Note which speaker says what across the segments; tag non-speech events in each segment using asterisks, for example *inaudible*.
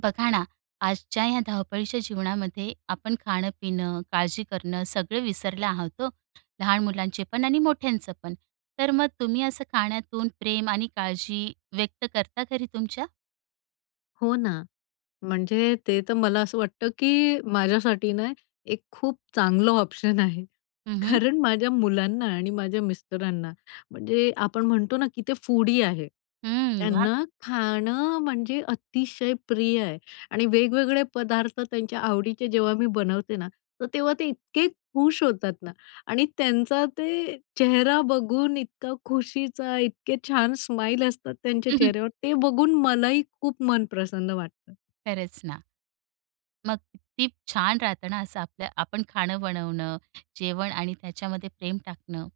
Speaker 1: बघा ना, आजच्या ह्या धावपळीच्या जीवनामध्ये आपण खाणं-पिणं, काळजी करणं सगळं विसरलं आहोत हो. लहान मुलांचे पण आणि मोठ्यांचं पण. तर मग तुम्ही असं खाण्यातून प्रेम आणि काळजी व्यक्त करता घरी तुमच्या?
Speaker 2: हो ना, म्हणजे ते तर मला असं वाटतं की माझ्यासाठी ना एक खूप चांगलं ऑप्शन आहे
Speaker 1: हं, हं.
Speaker 2: कारण माझ्या मुलांना आणि माझ्या मिस्टरांना म्हणजे आपण म्हणतो ना की ते फूडी आहे.
Speaker 1: हं, वाह!
Speaker 2: त्यांना खाणं म्हणजे अतिशय प्रिय आहे आणि वेगवेगळे पदार्थ त्यांच्या आवडीचे जेव्हा मी बनवते ना, तर तेव्हा ते इतके खुश होतात ना आणि त्यांचा ते चेहरा बघून, इतका खुशीचा, इतके छान स्माईल असतात त्यांच्या
Speaker 1: *chuckles*
Speaker 2: चेहऱ्यावर. ते बघून मलाही खूप मन प्रसन्न वाटतं.
Speaker 1: खरच ना. मग किती छान! राहतं ना असं आपल्या आपण खाणं बनवणं, जेवण आणि त्याच्यामध्ये प्रेम टाकणं.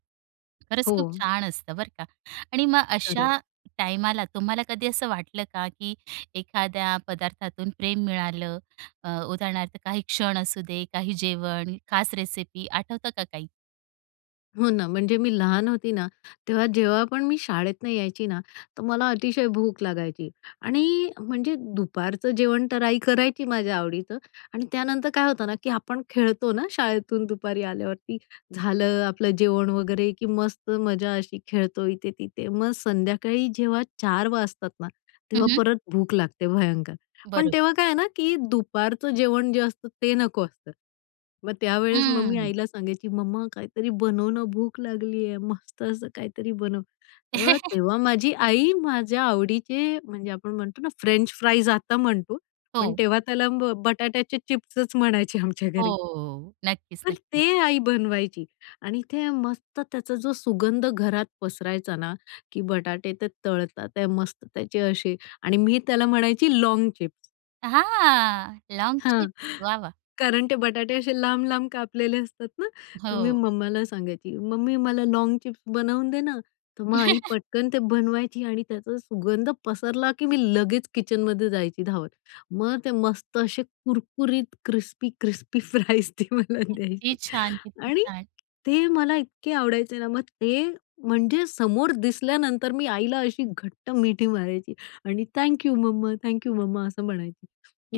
Speaker 1: खरंच
Speaker 2: हो.
Speaker 1: खूप छान! असतं बरं का आणि मग अशा
Speaker 2: खरंच.
Speaker 1: टायमाला तुम्हाला कधी असं वाटलं का, की एखाद्या पदार्थातून प्रेम मिळालं अ, उदाहरणार्थ काही क्षण असू दे, काही जेवण, खास रेसिपी आठवतं का काही?
Speaker 2: हो ना, म्हणजे मी लहान होती ना, तेव्हा जेव्हा पण मी शाळेत न यायची ना, तर मला अतिशय भूक लागायची आणि म्हणजे दुपारचं जेवण तर आई करायची माझ्या आवडीचं आणि त्यानंतर काय होतं ना की आपण खेळतो ना शाळेतून दुपारी आल्यावरती. झालं आपलं जेवण वगैरे, की मस्त मजा अशी खेळतो इथे तिथे. मग संध्याकाळी जेव्हा 4:00 वाजतात ना,
Speaker 1: हं,
Speaker 2: तेव्हा
Speaker 1: हं.
Speaker 2: परत भूक लागते भयंकर. पण
Speaker 1: बरोबर.
Speaker 2: तेव्हा काय आहे ना की दुपारचं जेवण जे असतं ते नको असतं. मग त्यावेळेस मग मी
Speaker 1: हम्म.
Speaker 2: आईला सांगायची, "मम्मा, काहीतरी बनवणं. भूक लागली आहे. मस्त असं काहीतरी बनव." तर
Speaker 1: *chuckles*
Speaker 2: तेव्हा माझी आई माझ्या आवडीचे म्हणजे आपण म्हणतो ना, फ्रेंच फ्राईज आता म्हणतो पण
Speaker 1: हो.
Speaker 2: तेव्हा त्याला बटाट्याचे चिप्सच म्हणायचे आमच्या
Speaker 1: हो,
Speaker 2: घरी.
Speaker 1: हो, हो. नक्कीच,
Speaker 2: तर ते
Speaker 1: नक्कीच.
Speaker 2: आई बनवायची आणि ते मस्त त्याचा जो सुगंध घरात पसरायचा ना, की बटाटे ते तळतात ते मस्त त्याचे असे आणि मी त्याला म्हणायची लॉन्ग चिप्स.
Speaker 1: हां, लोंग
Speaker 2: हां,
Speaker 1: चिप्स. वाह वाह!
Speaker 2: कारण ते बटाटे असे लांब-लांब कापलेले असतात ना, तर मी
Speaker 1: हो.
Speaker 2: मम्माला सांगायची, "मम्मी, मला लॉग चिप्स बनवून दे ना." तर मग आई
Speaker 1: *chuckles*
Speaker 2: पटकन ते बनवायची आणि त्याचा सुगंध पसरला की मी लगेच किचनमध्ये जायची धावत. मग ते मस्त असे कुरकुरीत क्रिस्पी क्रिस्पी फ्राईज ते मला
Speaker 1: किती
Speaker 2: द्यायची.
Speaker 1: छान! किती
Speaker 2: आणि
Speaker 1: छान!
Speaker 2: ते मला इतके आवडायचे ना मग ते म्हणजे समोर दिसल्यानंतर मी आईला अशी घट्ट मिठी मारायची आणि "थँक यू मम्मा, थँक यू मम्मा," असं म्हणायची.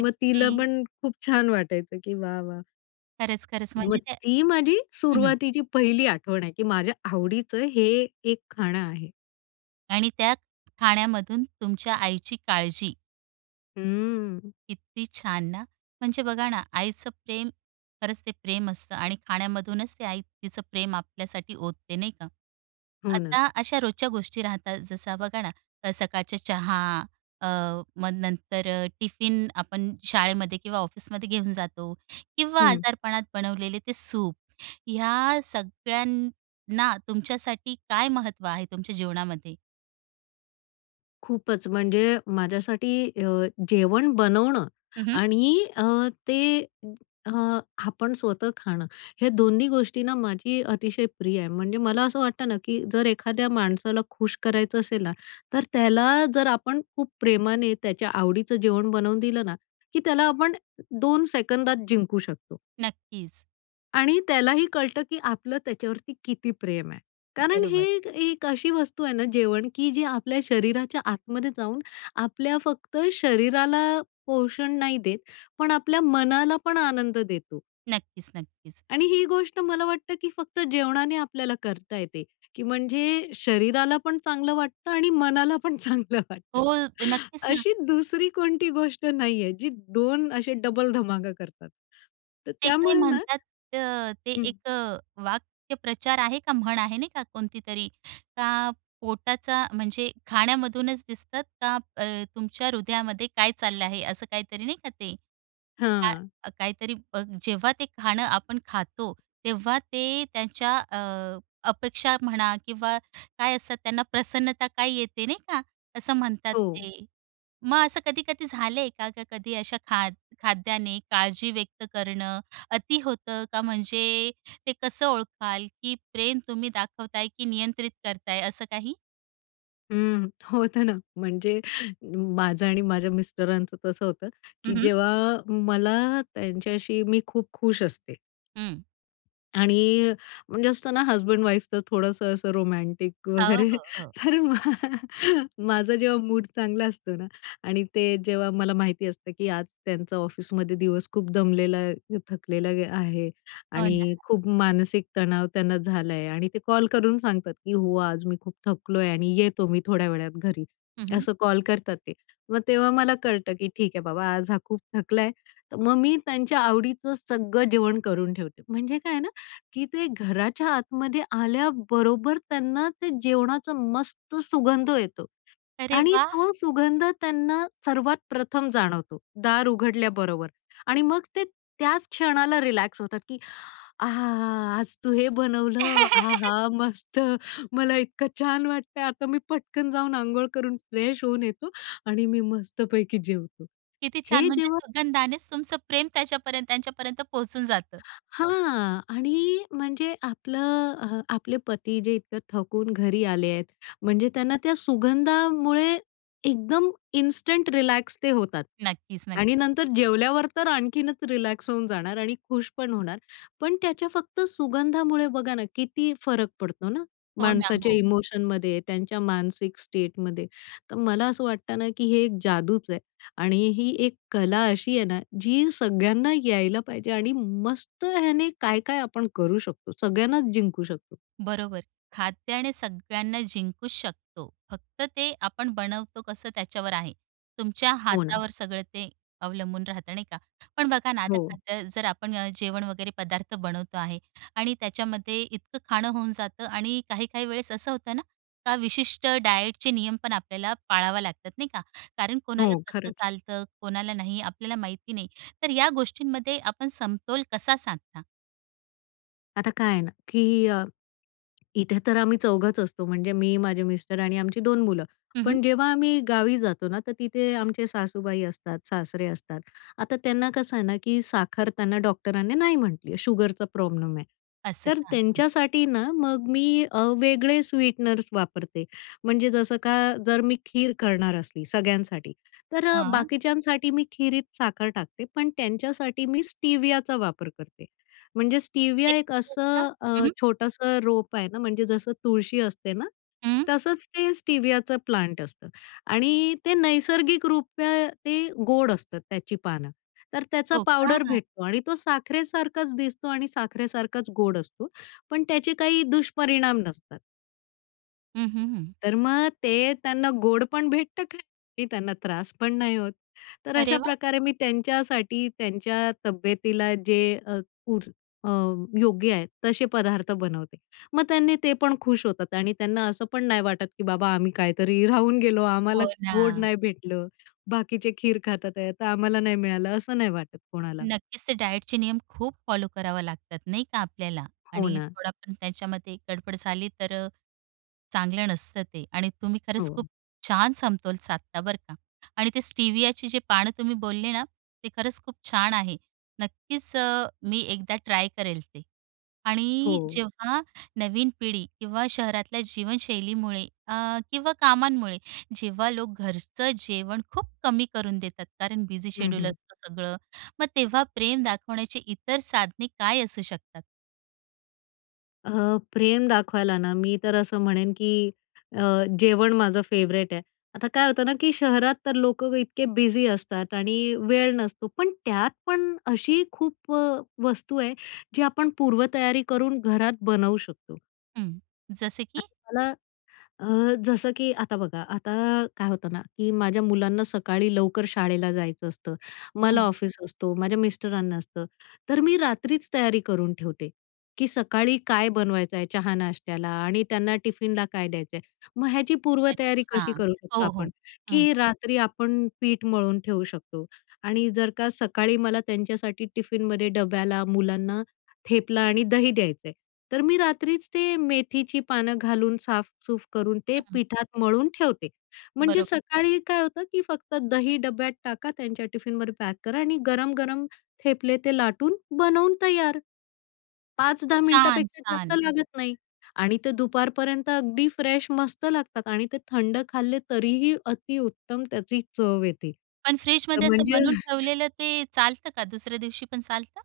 Speaker 2: मग तिला पण खूप छान वाटायचं की, वाह वाह!
Speaker 1: खरंच, खरंच
Speaker 2: मग
Speaker 1: म्हणजे ते,
Speaker 2: ती माझी
Speaker 1: हं, हं.
Speaker 2: सुरुवातीची पहिली आठवण आहे की माझ्या आवडीचं हे एक खाणं आहे.
Speaker 1: आणि त्या खाण्यामधून तुमच्या आईची काळजी.
Speaker 2: हं.
Speaker 1: किती छान! ना? म्हणजे बघा ना, आईचं प्रेम खरंच ते प्रेम असतं. आणि खाण्यामधूनच ते आई तिचं प्रेम आपल्यासाठी ओतते नाही का?
Speaker 2: हो ना.
Speaker 1: आता अशा रोजच्या गोष्टी राहतात. जसं बघा ना सकाळचा चहा, अ, मग नंतर अ, टिफिन आपण शाळेमध्ये किंवा ऑफिसमध्ये घेऊन जातो किंवा
Speaker 2: हं.
Speaker 1: आजारपणात बनवलेले ते सूप या सगळ्यांना तुमच्यासाठी काय महत्त्व आहे, तुमच्या जीवनामध्ये?
Speaker 2: खूपच म्हणजे माझ्यासाठी अ, जेवण बनवणं
Speaker 1: हं, हं.
Speaker 2: आणि अ, ते अ, आपण स्वतः खाणं. हे दोन्ही गोष्टीना माझी अतिशय प्रिय आहे. म्हणजे मला असं वाटतं ना, की जर एखाद्या माणसाला खुश करायचं असेल ना, तर त्याला जर आपण खूप प्रेमाने त्याच्या आवडीचं जेवण बनवून दिलं ना, की त्याला आपण 2 सेकंदात जिंकू शकतो.
Speaker 1: नक्कीच.
Speaker 2: आणि त्यालाही कळतं की आपलं त्याच्यावरती किती प्रेम आहे कारण हे
Speaker 1: बरोबर.
Speaker 2: एक एक अशी वस्तू आहे ना, जेवण की जे आपल्या शरीराच्या आतमध्ये जाऊन आपल्या फक्त शरीराला पोषण नाही देत. पण आपल्या मनाला पण आनंद देतो.
Speaker 1: नक्कीच, नक्कीच.
Speaker 2: आणि ही गोष्ट मला वाटतं की फक्त जेवणाने आपल्याला करता येते की म्हणजे शरीराला पण चांगलं वाटतं आणि मनाला पण चांगलं वाटतं.
Speaker 1: हो, नक्कीच ना.
Speaker 2: अशी दुसरी कोणती गोष्ट नाहीये. जी 2 असे डबल धमाका करतात. तर
Speaker 1: ते काय
Speaker 2: त्यामुळे ना
Speaker 1: म्हणतात अ, ते
Speaker 2: हं.
Speaker 1: एक अ, वाक्प्रचार आहे का म्हण आहे नाही का कोणतीतरी? का पोटाचा म्हणजे खाण्यामधूनच दिसतात का अ, तुमच्या हृदयामध्ये काय चाललं आहे. असं काहीतरी नाही का ते?
Speaker 2: हां.
Speaker 1: काय काहीतरी बघ जेव्हा ते खाणं आपण खातो. तेव्हा ते त्यांच्या अ, अपेक्षा म्हणा किंवा काय असतात त्यांना प्रसन्नता काय येते नाही का? असं म्हणतात
Speaker 2: हो.
Speaker 1: ते. मग असं कधी-कधी झालंय का? का कधी अशा खाद खाद्याने काळजी व्यक्त करणं. अति होतं का म्हणजे ते कसं ओळखाल, की प्रेम तुम्ही दाखवताय की नियंत्रित करत आहे असं काही?
Speaker 2: हं. होतं ना म्हणजे माझं आणि माझ्या मिस्टरांचं तसं होतं
Speaker 1: हं,
Speaker 2: की
Speaker 1: हं.
Speaker 2: जेव्हा मला त्यांच्याशी, मी खूप खुश असते.
Speaker 1: हं.
Speaker 2: आणि म्हणजे असत ना हजबेंड-वाइफ तर थोडंसं असं रोमॅंटिक
Speaker 1: हो,
Speaker 2: वगैरे,
Speaker 1: हो, हो.
Speaker 2: तर मग माझं जेव्हा मूड चांगला असतो ना आणि ते जेव्हा मला माहिती असतं की आज त्यांचा ऑफिसमध्ये दिवस खूप दमलेला, थकलेला आहे.
Speaker 1: हो ना.
Speaker 2: आणि खूप मानसिक तणाव त्यांना झाला आहे. आणि ते कॉल करून सांगतात की "हो! आज मी खूप थकलो आहे आणि येतो मी थोड्या वेळात घरी."
Speaker 1: हं, हं.
Speaker 2: असं कॉल करतात ते. मग तेव्हा मला कळतं की ठीक आहे बाबा आज हा खूप थकला आहे. तर मग मी त्यांच्या आवडीचं सगळं जेवण करून ठेवते. म्हणजे काय आहे ना, की ते घराच्या आतमध्ये आल्याबरोबर त्यांना ते जेवणाचा मस्त सुगंध येतो.
Speaker 1: अरे
Speaker 2: आणि
Speaker 1: वाह!
Speaker 2: तो सुगंध त्यांना सर्वात प्रथम जाणवतो, दार उघडल्याबरोबर. आणि मग ते त्याच क्षणाला रिलॅक्स होतात, की "आहा! आज तू हे बनवलं,
Speaker 1: *chuckles*
Speaker 2: आहा मस्त, मला इतकं छान वाटतंय. आता मी पटकन जाऊन अंघोळ करून फ्रेश होऊन येतो आणि मी मस्तपैकी जेवतो."
Speaker 1: किती छान.
Speaker 2: हे
Speaker 1: म्हणजे
Speaker 2: जेव्हा
Speaker 1: सुगंधानानेच तुमचं प्रेम त्याच्यापर्यंत त्यांच्यापर्यंत पोहचून जातं.
Speaker 2: हां आणि म्हणजे आपलं, आपले पती जे इतकं थकून घरी आले आहेत. म्हणजे त्यांना त्या सुगंधामुळे एकदम इन्स्टंट रिलॅक्स ते होतात.
Speaker 1: नक्कीच, नक्की.
Speaker 2: आणि नंतर जेवल्यावर तर आणखीनच रिलॅक्स होऊन जाणार आणि खुश पण होणार. पण त्याच्या फक्त सुगंधामुळे बघा ना किती फरक पडतो ना,
Speaker 1: हो ना,
Speaker 2: माणसाच्या
Speaker 1: हो.
Speaker 2: इमोशनमध्ये त्यांच्या मानसिक स्टेटमध्ये. तर मला असं वाटतं ना की हे एक जादूच आहे. आणि ही एक कला अशी आहे ना, जी सगळ्यांना यायला पाहिजे. आणि मस्त ह्याने काय काय आपण करू शकतो सगळ्यांनाच जिंकू शकतो.
Speaker 1: बरोबर. खाद्याने सगळ्यांना जिंकूच शकतो. फक्त ते आपण बनवतो कसं त्याच्यावर आहे. तुमच्या
Speaker 2: हो ना.
Speaker 1: हातावर सगळं ते अवलंबून राहतं. नाही का? पण बघा ना, आता
Speaker 2: हो.
Speaker 1: खाद्य जर आपण जेवण वगैरे पदार्थ बनवतो आहे आणि त्याच्यामध्ये इतकं खाणं होऊन जातं आणि काही-काही वेळेस असं होतं ना का विशिष्ट डायटचे नियम पण आपल्याला पाळावा लागतात. नाही का? कारण
Speaker 2: हो
Speaker 1: कोणाला कसं
Speaker 2: खरंच.
Speaker 1: चालतं कोणाला नाही आपल्याला माहिती नाही. तर या गोष्टींमध्ये आपण समतोल कसा साधता?
Speaker 2: आता काय आहे ना, की अ, इथे तर आम्ही चौघच असतो म्हणजे मी, माझे मिस्टर आणि आमची 2 मुलं,
Speaker 1: हं, हं.
Speaker 2: पण जेव्हा आम्ही गावी जातो ना तर तिथे आमचे सासूबाई असतात, सासरे असतात. आता त्यांना, कसं आहे ना, की साखर त्यांना डॉक्टरांनी नाही म्हटली आहे. शुगरचा प्रॉब्लेम आहे.
Speaker 1: असं
Speaker 2: तर
Speaker 1: का? हं.
Speaker 2: त्यांच्यासाठी ना मग मी अ, वेगळे स्वीटनर्स वापरते, म्हणजे जसं का, जर मी खीर करणार असली सगळ्यांसाठी, तर
Speaker 1: हं.
Speaker 2: बाकीच्यांसाठी मी खिरीत साखर टाकते पण त्यांच्यासाठी मी स्टिवियाचा वापर करते. म्हणजे
Speaker 1: *unintelligible*
Speaker 2: स्टिविया एक
Speaker 1: हं,
Speaker 2: असं अ,
Speaker 1: हं.
Speaker 2: छोटंसं रोप आहे ना, म्हणजे जसं तुळशी असते ना,
Speaker 1: हं.
Speaker 2: तसंच ते स्टिवियाचं प्लांट असतं आणि ते नैसर्गिकरूपे त्या ते गोड असतं त्याची पानं. तर त्याचा
Speaker 1: हो
Speaker 2: पावडर
Speaker 1: का?
Speaker 2: भेटतो आणि तो साखरेसारखाच दिसतो आणि साखरेसारखाच गोड असतो, पण त्याचे काही दुष्परिणाम नसतात.
Speaker 1: हं, हं, हं.
Speaker 2: तर मग ते त्यांना गोड पण भेटतं खायला आणि त्यांना त्रास पण नाही होत. तर
Speaker 1: अरे वाह!
Speaker 2: अशाप्रकारे मी त्यांच्यासाठी, त्यांच्या तब्येतीला जे अ, पूर अ, योग्य आहेत तसे पदार्थ बनवते. मग त्यांनी ते पण खुश होतात आणि त्यांना असं पण नाही वाटत, की बाबा आम्ही कायतरी राहून गेलो, आम्हाला
Speaker 1: हो
Speaker 2: गोड
Speaker 1: ना.
Speaker 2: नाही भेटलं. बाकीचे खीर खातात आहेत तर आम्हाला नाही मिळालं, असं नाही वाटत कोणाला.
Speaker 1: नक्कीच ते डाएटचे नियम खूप फॉलो करावा लागतात, नाही का आपल्याला
Speaker 2: हो
Speaker 1: आणि
Speaker 2: ना.
Speaker 1: थोडा पण त्याच्यामध्ये गडबड झाली तर अ, चांगलं नसतं ते. आणि तुम्ही खरंच खूप
Speaker 2: हो.
Speaker 1: छान समतोल साधता बरं का. आणि ते स्टिवियाची जे पानं तुम्ही बोलले ना, ते खरंच खूप छान आहे. नक्कीच अ, मी एकदा ट्राय करेल ते. आणि
Speaker 2: हो.
Speaker 1: जेव्हा नवीन पिढी किंवा शहरातल्या जीवनशैलीमुळे अ, किंवा कामांमुळे जेव्हा लोकं घरचं जेवण खूप कमी करून देतात, कारण बिझी
Speaker 2: हं,
Speaker 1: शेड्यूल
Speaker 2: हं.
Speaker 1: असतं सगळं, मग तेव्हा प्रेम दाखवण्याचे इतर साधने काय असू शकतात?
Speaker 2: अ, प्रेम दाखवायला ना, मी तर असं म्हणेन की अ, जेवण माझं फेवरेट आहे. आता काय होतं ना की शहरात तर लोकं इतके बिझी असतात आणि वेळ नसतो, पण त्यात पण अशी खूप अ, वस्तू आहे जी आपण पूर्वतयारी करून घरात बनवू शकतो.
Speaker 1: हं. जसं
Speaker 2: अ,
Speaker 1: की?
Speaker 2: मला अ, जसं की आता बघा, आता काय होतं ना की माझ्या मुलांना सकाळी लवकर शाळेला जायचं असतं, मला
Speaker 1: हं.
Speaker 2: ऑफिस असतो, माझ्या मिस्टरांना असतं तर मी रात्रीच तयारी करून ठेवते की, सकाळी काय बनवायचं आहे चहा-नाश्त्याला आणि त्यांना टिफिनला काय द्यायचं आहे. मग ह्याची पूर्वतयारी कशी
Speaker 1: अच्छा.
Speaker 2: करू शकतो
Speaker 1: हो, हो.
Speaker 2: आपण?
Speaker 1: हं.
Speaker 2: की रात्री आपण पीठ मळून ठेवू शकतो आणि जर का सकाळी मला त्यांच्यासाठी टिफिनमध्ये डब्याला मुलांना थेपला आणि दही द्यायचं आहे, तर मी रात्रीच ते मेथीची पानं घालून साफ-सफाई करून ते
Speaker 1: हं.
Speaker 2: पिठात मळून ठेवते म्हणजे
Speaker 1: बरोबर.
Speaker 2: सकाळी काय होतं की फक्त दही डब्यात टाका, त्यांच्या टिफिनवर पॅक करा आणि गरम-गरम थेपले ते लाटून बनवून तयार. 5-10 मिनिटापेक्षा जास्त
Speaker 1: छान-छान.
Speaker 2: लागत नाही आणि ते दुपारपर्यंत अगदी फ्रेश मस्त लागतात आणि ते थंड खाल्ले तरीही अतिउत्तम त्याची चव येते.
Speaker 1: पण
Speaker 2: तर
Speaker 1: फ्रिजमध्ये असं
Speaker 2: म्हणजे
Speaker 1: बनवून
Speaker 2: *chuckles*
Speaker 1: ठेवलेलं ते चालतं का? दुसऱ्या दिवशी पण चालतं?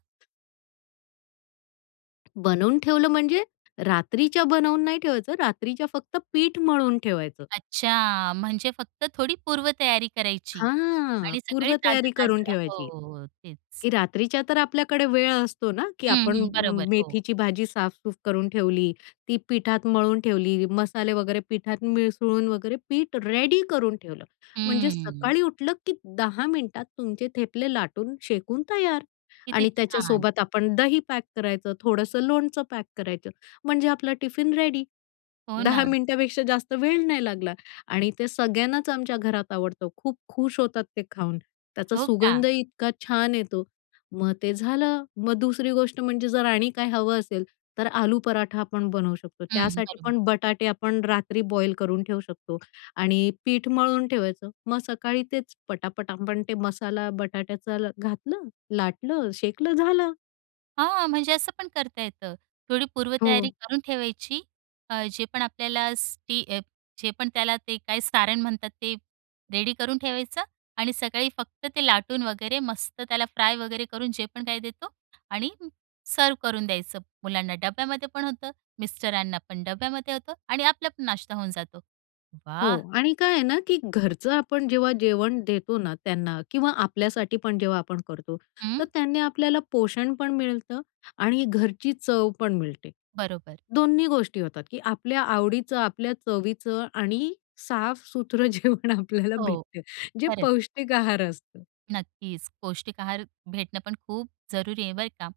Speaker 2: बनवून ठेवलं म्हणजे, रात्रीच्या बनवून नाही ठेवायचं, रात्रीच्या फक्त पीठ मळवून ठेवायचं.
Speaker 1: अच्छा, म्हणजे फक्त थोडी पूर्वतयारी करायची
Speaker 2: हां,
Speaker 1: आणि सकाळी
Speaker 2: पूर्व तयारी करून
Speaker 1: ताजं-ताजं
Speaker 2: ठेवायची.
Speaker 1: हो. तेच.
Speaker 2: की रात्रीच्या तर आपल्याकडे वेळ असतो ना, की
Speaker 1: हं,
Speaker 2: आपण अ,
Speaker 1: हं. बरोबर हो.
Speaker 2: मेथीची भाजी साफ-सूफ करून ठेवली, ती पिठात मळून ठेवली, मसाले वगैरे पिठात मिसळून वगैरे पीठ रेडी करून ठेवलं, म्हणजे
Speaker 1: हं.
Speaker 2: सकाळी उठलं की 10 मिनिटात तुमचे ठेपले लाटून शेकून तयार.
Speaker 1: किती
Speaker 2: आणि
Speaker 1: छान!
Speaker 2: त्याच्यासोबत आपण दही पॅक करायचं, थोडंसं लोणचं पॅक करायचं म्हणजे आपला टिफिन रेडी
Speaker 1: हो
Speaker 2: 10
Speaker 1: ना.
Speaker 2: मिनिटापेक्षा जास्त वेळ नाही लागला. आणि ते सगळ्यांनाच आमच्या घरात आवडतं खूप खुश होतात ते खाऊन. त्याचा
Speaker 1: हो का?
Speaker 2: सुगंधही इतका छान येतो मग ते झालं मग दुसरी गोष्ट म्हणजे जर आणि काय हवं असेल तर आलू पराठा आपण बनवू शकतो
Speaker 1: हं,
Speaker 2: त्यासाठी
Speaker 1: बरोबर.
Speaker 2: पण बटाटे आपण रात्री बॉईल करून ठेवू शकतो आणि पीठ मळून ठेवायचं मग सकाळी तेच पटापट आपण ते मसाला बटाट्याचा ला घातलं लाटलं शेकलं झालं.
Speaker 1: हां, म्हणजे असं पण करता येतं. थोडी पूर्वतयारी
Speaker 2: हो.
Speaker 1: करून ठेवायची अ, जे पण आपल्याला स्टि जे पण त्याला ते काय सारण म्हणतात ते रेडी करून ठेवायचं आणि सकाळी फक्त ते लाटून वगैरे मस्त त्याला फ्राय वगैरे करून जे पण काही देतो आणि सर्व्ह करून द्यायचं मुलांना, डब्यामध्ये पण होतं, मिस्टरांना पण डब्यामध्ये होतं आणि आपला पण नाश्ता होऊन जातो.
Speaker 2: हो
Speaker 1: वाह!
Speaker 2: आणि काय आहे ना, की घरचं आपण जेव्हा जेवण देतो ना, त्यांना किंवा आपल्यासाठी पण जेव्हा आपण करतो तर
Speaker 1: हं.
Speaker 2: त्यांनी आपल्याला पोषण पण मिळतं आणि घरची चव पण मिळते.
Speaker 1: बरोबर.
Speaker 2: दोन्ही गोष्टी होतात की आपल्या आवडीचं आपल्या चवीचं आणि साफसूत्रं जेवण आपल्याला
Speaker 1: हो
Speaker 2: भेटते जे
Speaker 1: खरंच.
Speaker 2: पौष्टिक आहार असतं.
Speaker 1: नक्कीच, पौष्टिक आहार, भेटणं पण खूप जरुरी आहे बरं का.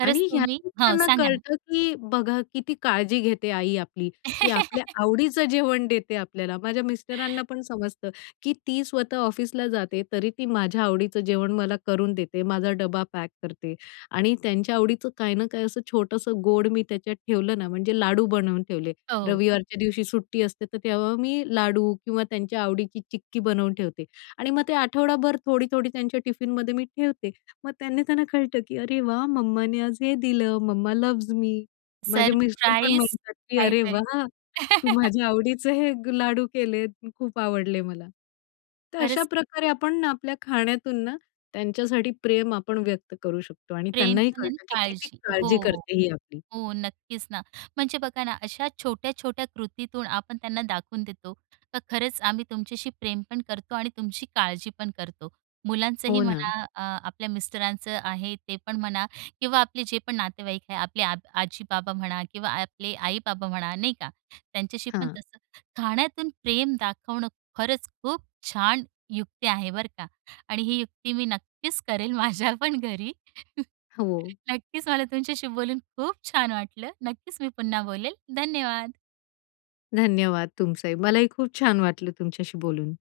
Speaker 1: खरंच
Speaker 2: आणि
Speaker 1: तुम्ही
Speaker 2: ह्यातून
Speaker 1: हो
Speaker 2: त्यांना
Speaker 1: सांगा ना.
Speaker 2: कळतं की बघा किती काळजी घेते आई आपली, की आपल्या आवडीचं जेवण देते आपल्याला. माझ्या मिस्टरांना
Speaker 1: *chuckles*
Speaker 2: पण समजतं की ती स्वतः ऑफिसला जाते, तरी ती माझ्या आवडीचं जेवण मला करून देते. माझा डब्बा पॅक करते आणि त्यांच्या आवडीचं काही ना काही असं छोटंसं गोड मी त्याच्यात ठेवलं ना, म्हणजे लाडू बनवून ठेवले.
Speaker 1: हो.
Speaker 2: रविवारच्या दिवशी सुट्टी असते तर तेव्हा मी लाडू किंवा त्यांच्या आवडीची चिक्की बनवून ठेवते. आणि मग ते आठवडाभर थोडी, थोडी त्यांच्या टिफिनमध्ये मी ठेवते मग त्यांनी त्यांना कळतं की "अरे वाह! मम्माने आज हे दिलं मम्मा लव्हज मी." माझे मिस्टर पण
Speaker 1: सरप्राइज,
Speaker 2: म्हणतात की "अरे
Speaker 1: काहीतरी.
Speaker 2: वाह तू
Speaker 1: *chuckles*
Speaker 2: माझ्या आवडीचं हे लाडू केले खूप आवडले मला." तर अशा
Speaker 1: खरंच.
Speaker 2: प्रकारे आपण आपल्या खाण्यातून ना, त्यांच्यासाठी प्रेम आपण व्यक्त करू शकतो आणि
Speaker 1: प्रेम
Speaker 2: त्यांनाही
Speaker 1: पण आणि
Speaker 2: कळतं की किती
Speaker 1: काळजी हो.
Speaker 2: काळजी करते ही आपली.
Speaker 1: हो नक्कीच ना. म्हणजे बघा ना, अशा छोट्या-छोट्या कृतीतून आपण त्यांना दाखवून देतो, तर खरंच आम्ही तुमच्याशी प्रेम पण करतो आणि तुमची काळजी पण करतो. मुलांचंही
Speaker 2: हो ना.
Speaker 1: म्हणा अ, आपल्या मिस्टरांचं आहे ते पण म्हणा किंवा आपले जे पण नातेवाईक आहे. आपले आब आजी, बाबा म्हणा किंवा आपले आई-बाबा म्हणा नाही का, त्यांच्याशी पण
Speaker 2: हां.
Speaker 1: तसं, खाण्यातून प्रेम दाखवणं खरंच खूप छान युक्ती आहे बरं का! आणि ही युक्ती मी नक्कीच करेन माझ्यापण घरी. *chuckles*
Speaker 2: हो.
Speaker 1: नक्कीच मला तुमच्याशी बोलून खूप छान वाटलं. नक्कीच मी पुन्हा बोलेल. धन्यवाद.
Speaker 2: धन्यवाद तुमचाही. मलाही खूप छान वाटलं तुमच्याशी बोलून.